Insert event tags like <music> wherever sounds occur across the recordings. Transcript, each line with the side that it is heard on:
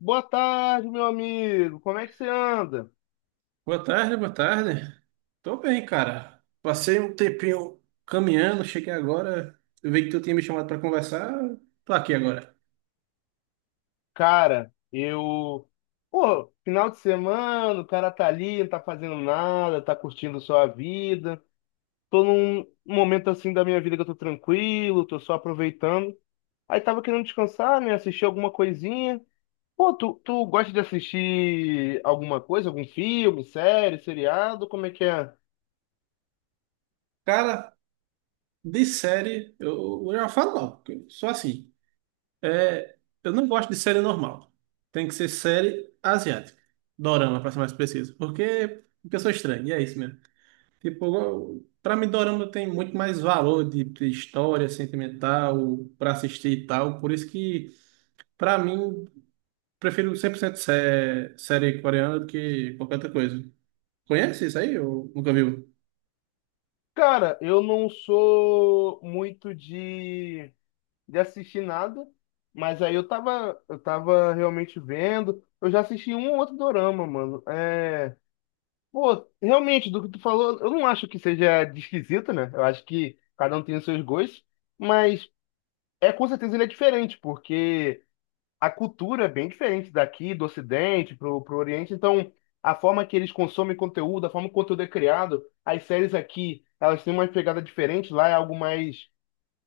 left: Boa tarde, meu amigo. Como é que você anda?
right: Boa tarde, boa tarde. Tô bem, cara. Passei um tempinho caminhando, cheguei agora. Eu vi que tu tinha me chamado pra conversar. Tô aqui agora.
left: Cara, eu. Pô, final de semana, o cara tá ali, não tá fazendo nada, tá curtindo sua vida. Tô num momento assim da minha vida que eu tô tranquilo, tô só aproveitando. Aí tava querendo descansar, né? Assistir alguma coisinha. Pô, tu gosta de assistir alguma coisa, algum filme, série, seriado? Como é que é?
right: Cara, de série, eu já falo logo, porque eu sou assim. É, eu não gosto de série normal. Tem que ser série asiática. Dorama, pra ser mais preciso. Porque eu sou estranho, e é isso mesmo. Tipo, pra mim, Dorama tem muito mais valor de história sentimental, pra assistir e tal. Por isso que. Pra mim, prefiro 100% série coreana do que qualquer outra coisa. Conhece isso aí ou nunca viu?
left: Cara, eu não sou muito de assistir nada, mas aí eu tava realmente vendo. Eu já assisti um ou outro dorama, mano. Pô, realmente, do que tu falou, eu não acho que seja de esquisito, né? Eu acho que cada um tem os seus gostos, mas é com certeza ele é diferente, porque a cultura é bem diferente daqui, do Ocidente, pro, pro Oriente, então. A forma que eles consomem conteúdo, a forma que o conteúdo é criado, as séries aqui, elas têm uma pegada diferente, lá é algo mais,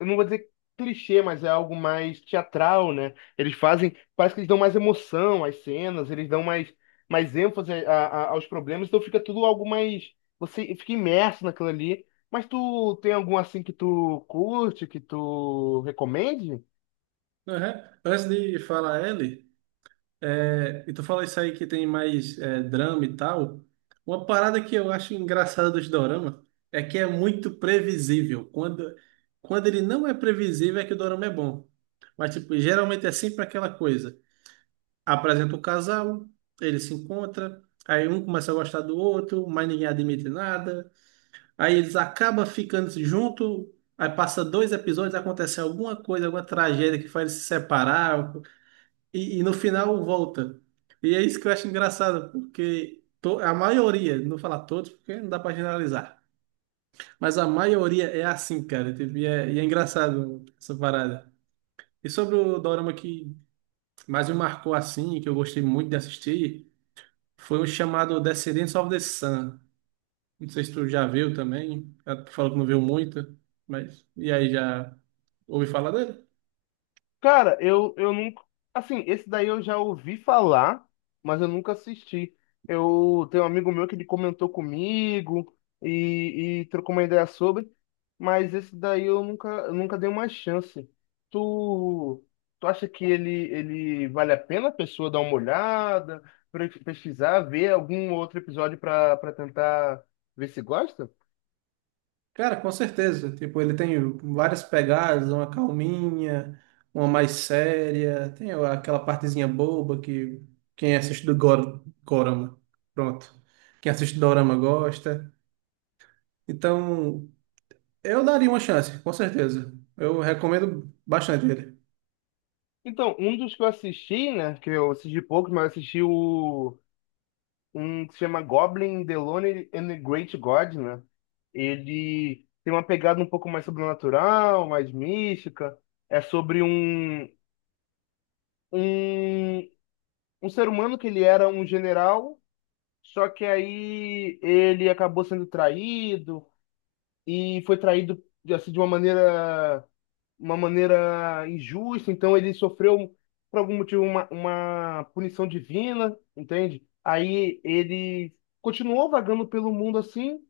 left: eu não vou dizer clichê, mas é algo mais teatral, né? Eles fazem, parece que eles dão mais emoção às cenas, eles dão mais, mais ênfase aos problemas, então fica tudo algo mais, você fica imerso naquilo ali. Mas tu tem algum assim que tu curte, que tu recomende?
right: Aham. Antes de falar ele, é, e tu fala isso aí que tem mais é, drama e tal, uma parada que eu acho engraçada dos dorama é que é muito previsível. Quando ele não é previsível é que o dorama é bom. Mas, tipo, geralmente é sempre aquela coisa. Apresenta o casal, eles se encontram, aí um começa a gostar do outro, mas ninguém admite nada. Aí eles acabam ficando junto, aí passa dois episódios, acontece alguma coisa, alguma tragédia que faz eles se separar, e no final volta. E é isso que eu acho engraçado, porque a maioria, não vou falar todos, porque não dá pra generalizar, mas a maioria é assim, cara, tipo, e é engraçado essa parada. E sobre o dorama que mais me marcou assim, que eu gostei muito de assistir, foi o chamado Descendants of the Sun. Não sei se tu já viu também. Ela falou que não viu muito, mas. E aí, já ouvi falar dele?
left: Cara, eu nunca. Assim, esse daí eu já ouvi falar, mas eu nunca assisti. Eu tenho um amigo meu que ele comentou comigo e trocou uma ideia sobre, mas esse daí eu nunca dei uma chance. Tu, tu acha que ele vale a pena a pessoa dar uma olhada, pesquisar, ver algum outro episódio para para tentar ver se gosta?
right: Cara, com certeza. Tipo, ele tem várias pegadas, uma calminha, uma mais séria, tem aquela partezinha boba que quem assiste do Gorama, pronto. Quem assiste do Dorama gosta. Então, eu daria uma chance, com certeza. Eu recomendo bastante ele.
left: Então, um dos que eu assisti, né, que eu assisti poucos, mas eu assisti o um que se chama Goblin, the Lonely and the Great God, né? Ele tem uma pegada um pouco mais sobrenatural, mais mística. É sobre um, um ser humano que ele era um general, só que aí ele acabou sendo traído e foi traído assim, de uma maneira injusta. Então ele sofreu, por algum motivo, uma punição divina, entende? Aí ele continuou vagando pelo mundo assim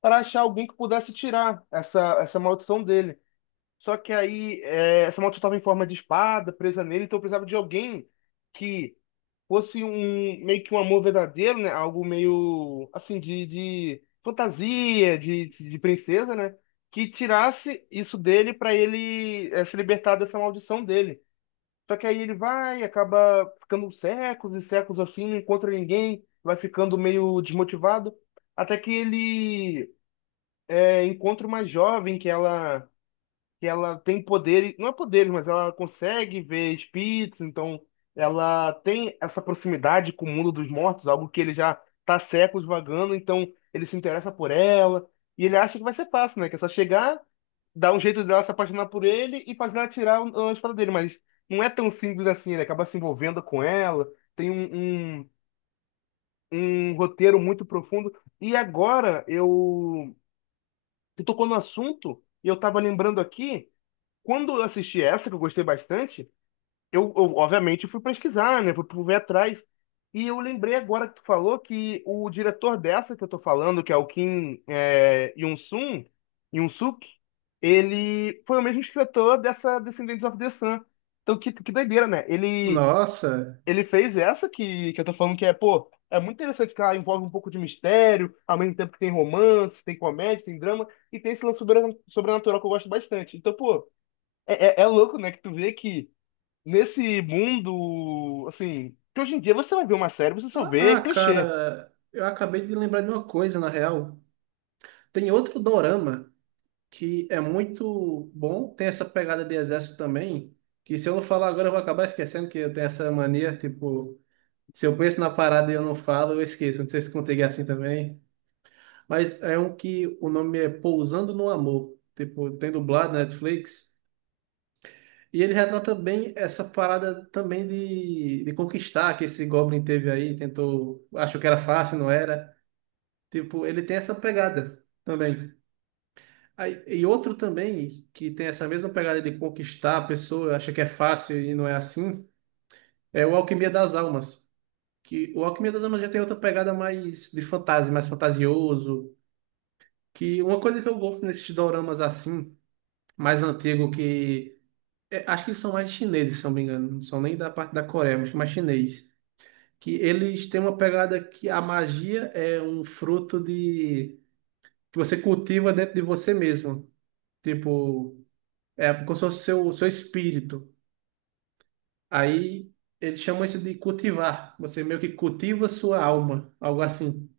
left: para achar alguém que pudesse tirar essa maldição dele. Só que aí é, essa maldição estava em forma de espada presa nele, então eu precisava de alguém que fosse um meio que um amor verdadeiro, né? Algo meio assim de fantasia, de princesa, né? Que tirasse isso dele para ele se libertar dessa maldição dele. Só que aí ele vai, acaba ficando séculos e séculos assim, não encontra ninguém, vai ficando meio desmotivado, até que ele encontra uma jovem que ela tem poderes, não é poderes, mas ela consegue ver espíritos, então ela tem essa proximidade com o mundo dos mortos, algo que ele já está há séculos vagando, então ele se interessa por ela e ele acha que vai ser fácil, né? Que é só chegar, dar um jeito dela se apaixonar por ele e fazer ela tirar a espada dele, mas não é tão simples assim, ele acaba se envolvendo com ela, tem um roteiro muito profundo. E agora eu Você tocou no assunto e eu tava lembrando aqui, quando eu assisti essa, que eu gostei bastante, obviamente fui pesquisar, né? Fui ver atrás. E eu lembrei agora que tu falou que o diretor dessa que eu tô falando, que é o Kim Yoon-sun, Yoon-suk, ele foi o mesmo escritor dessa Descendants of the Sun. Então, que doideira, né?
right: Nossa!
left: Ele fez essa que eu tô falando que é, pô, é muito interessante que ela envolve um pouco de mistério, ao mesmo tempo que tem romance, tem comédia, tem drama, e tem esse lance sobrenatural que eu gosto bastante. Então, pô, é louco, né, que tu vê que nesse mundo, assim, que hoje em dia você vai ver uma série, você só vê clichê.
right: Cara, eu acabei de lembrar de uma coisa, na real. Tem outro dorama que é muito bom, tem essa pegada de exército também, que se eu não falar agora eu vou acabar esquecendo que eu tenho essa mania, tipo, se eu penso na parada e eu não falo, eu esqueço. Não sei se contigo é assim também, mas é um que o nome é Pousando no Amor, tipo, tem dublado na Netflix, e ele retrata bem essa parada também de conquistar que esse Goblin teve aí, tentou, achou que era fácil, não era. Tipo, ele tem essa pegada também. Aí, e outro também, que tem essa mesma pegada de conquistar a pessoa, acha que é fácil e não é assim, é o Alquimia das Almas. Que o Alquimia das Almas já tem outra pegada mais de fantasia, mais fantasioso. Que uma coisa que eu gosto nesses doramas assim, mais antigo, que é, acho que eles são mais chineses, se eu não me engano, não são nem da parte da Coreia, mas que é mais chinês. Que eles têm uma pegada que a magia é um fruto de que você cultiva dentro de você mesmo. Tipo. É, porque eu sou seu espírito. Aí eles chamam isso de cultivar. Você meio que cultiva sua alma, algo assim.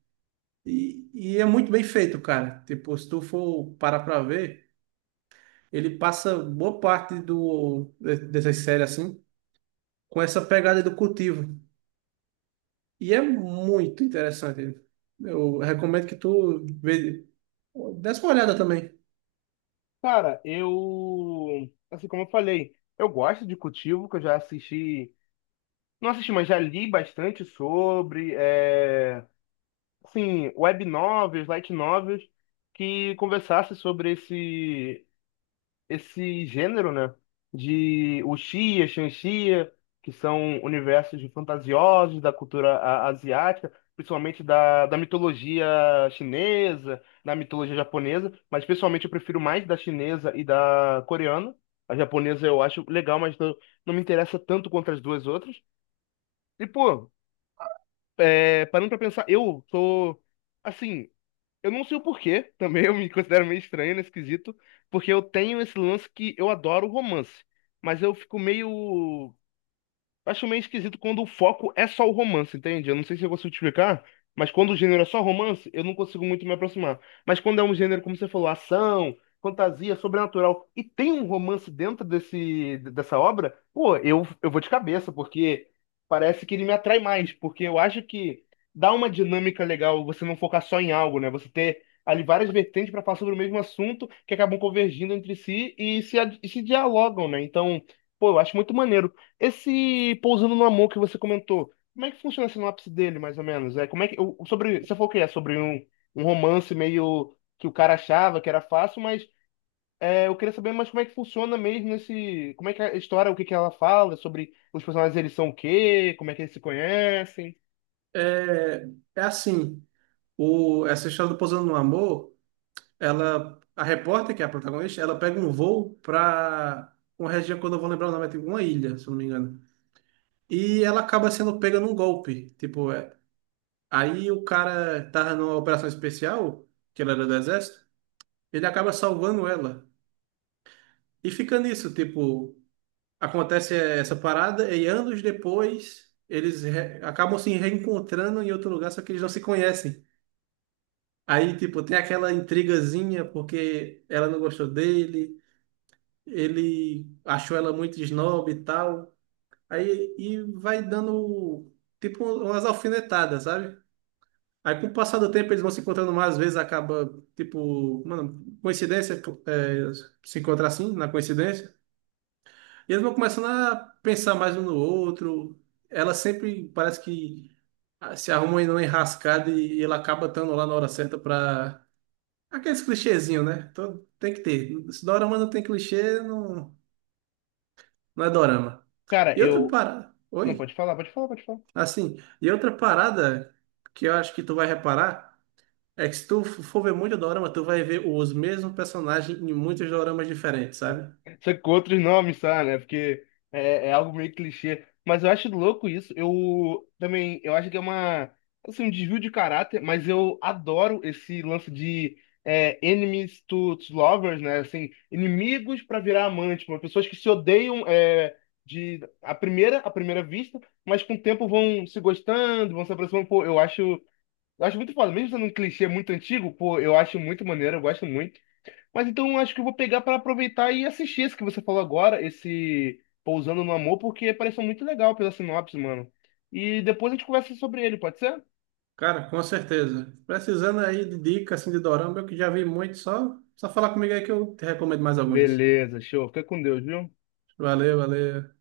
right: E é muito bem feito, cara. Tipo, se tu for parar pra ver, ele passa boa parte dessas séries assim, com essa pegada do cultivo. E é muito interessante. Eu recomendo que tu vê, desse uma olhada também.
left: Cara, eu, assim como eu falei, eu gosto de Cultivo, que eu já assisti, não assisti, mas já li bastante sobre, é... assim, web novels, light novels, que conversasse sobre esse gênero, né? De wuxia, xanxia, que são universos de fantasiosos da cultura asiática, principalmente da, da mitologia chinesa, da mitologia japonesa, mas pessoalmente eu prefiro mais da chinesa e da coreana. A japonesa eu acho legal, mas não me interessa tanto quanto as duas outras. E, pô, é, parando pra pensar, eu sou, assim, eu não sei o porquê, <laughs> também eu me considero meio estranho nesse quesito, porque eu tenho esse lance que eu adoro romance, mas eu fico meio. Acho meio esquisito quando o foco é só o romance, entende? Eu não sei se eu consigo te explicar, mas quando o gênero é só romance, eu não consigo muito me aproximar. Mas quando é um gênero, como você falou, ação, fantasia, sobrenatural, e tem um romance dentro desse, dessa obra, pô, eu vou de cabeça, porque parece que ele me atrai mais, porque eu acho que dá uma dinâmica legal você não focar só em algo, né? Você ter ali várias vertentes para falar sobre o mesmo assunto que acabam convergindo entre si e se, e se dialogam, né? Então, pô, eu acho muito maneiro. Esse Pousando no Amor que você comentou, como é que funciona a sinopse dele, mais ou menos? É, como é que, sobre, você falou que é sobre um romance meio que o cara achava que era fácil, mas é, eu queria saber mais como é que funciona mesmo esse, como é que é a história, o que que ela fala, sobre os personagens, eles são o quê, como é que eles se conhecem.
right: É, é assim, essa história do Pousando no Amor. Ela, a repórter, que é a protagonista, ela pega um voo para uma região que eu não vou lembrar o nome, é tipo uma ilha, se eu não me engano. E ela acaba sendo pega num golpe. Tipo, é, aí o cara tava numa operação especial, que ela era do exército, ele acaba salvando ela. E fica nisso, tipo, acontece essa parada e anos depois eles acabam se reencontrando em outro lugar, só que eles não se conhecem. Aí, tipo, tem aquela intrigazinha porque ela não gostou dele, ele achou ela muito snob e tal. Aí e vai dando tipo umas alfinetadas, sabe? Aí com o passar do tempo eles vão se encontrando mais vezes, acaba tipo, mano, coincidência, é, se encontrar assim, na coincidência. E eles vão começando a pensar mais um no outro. Ela sempre parece que se arruma em uma enrascada e ele acaba estando lá na hora certa pra. Aqueles clichêzinhos, né? Tem que ter. Se dorama não tem clichê, não, não é dorama.
left: Cara,
right: E outra
left: eu...
right: parada.
left: Não,
right: Oi?
left: pode falar.
right: Assim, e outra parada que eu acho que tu vai reparar é que se tu for ver muito dorama, tu vai ver os mesmos personagens em muitos doramas diferentes, sabe?
left: Só que com outros nomes, sabe, né? Porque é algo meio clichê. Mas eu acho louco isso. Eu também, eu acho que é uma, assim, um desvio de caráter, mas eu adoro esse lance de enemies to lovers, né? Assim, inimigos para virar amante, tipo, pessoas que se odeiam de à primeira vista, mas com o tempo vão se gostando, vão se aproximando. Pô, eu acho muito foda. Mesmo sendo um clichê muito antigo, pô, eu acho muito maneiro, eu gosto muito. Mas então acho que eu vou pegar para aproveitar e assistir esse que você falou agora, esse Pousando no Amor, porque pareceu muito legal pela sinopse, mano. E depois a gente conversa sobre ele, pode ser?
right: Cara, com certeza. Precisando aí de dicas assim, de dorama, eu que já vi muito, só falar comigo aí que eu te recomendo mais alguns.
left: Beleza, show. Fica com Deus, viu?
right: Valeu, valeu.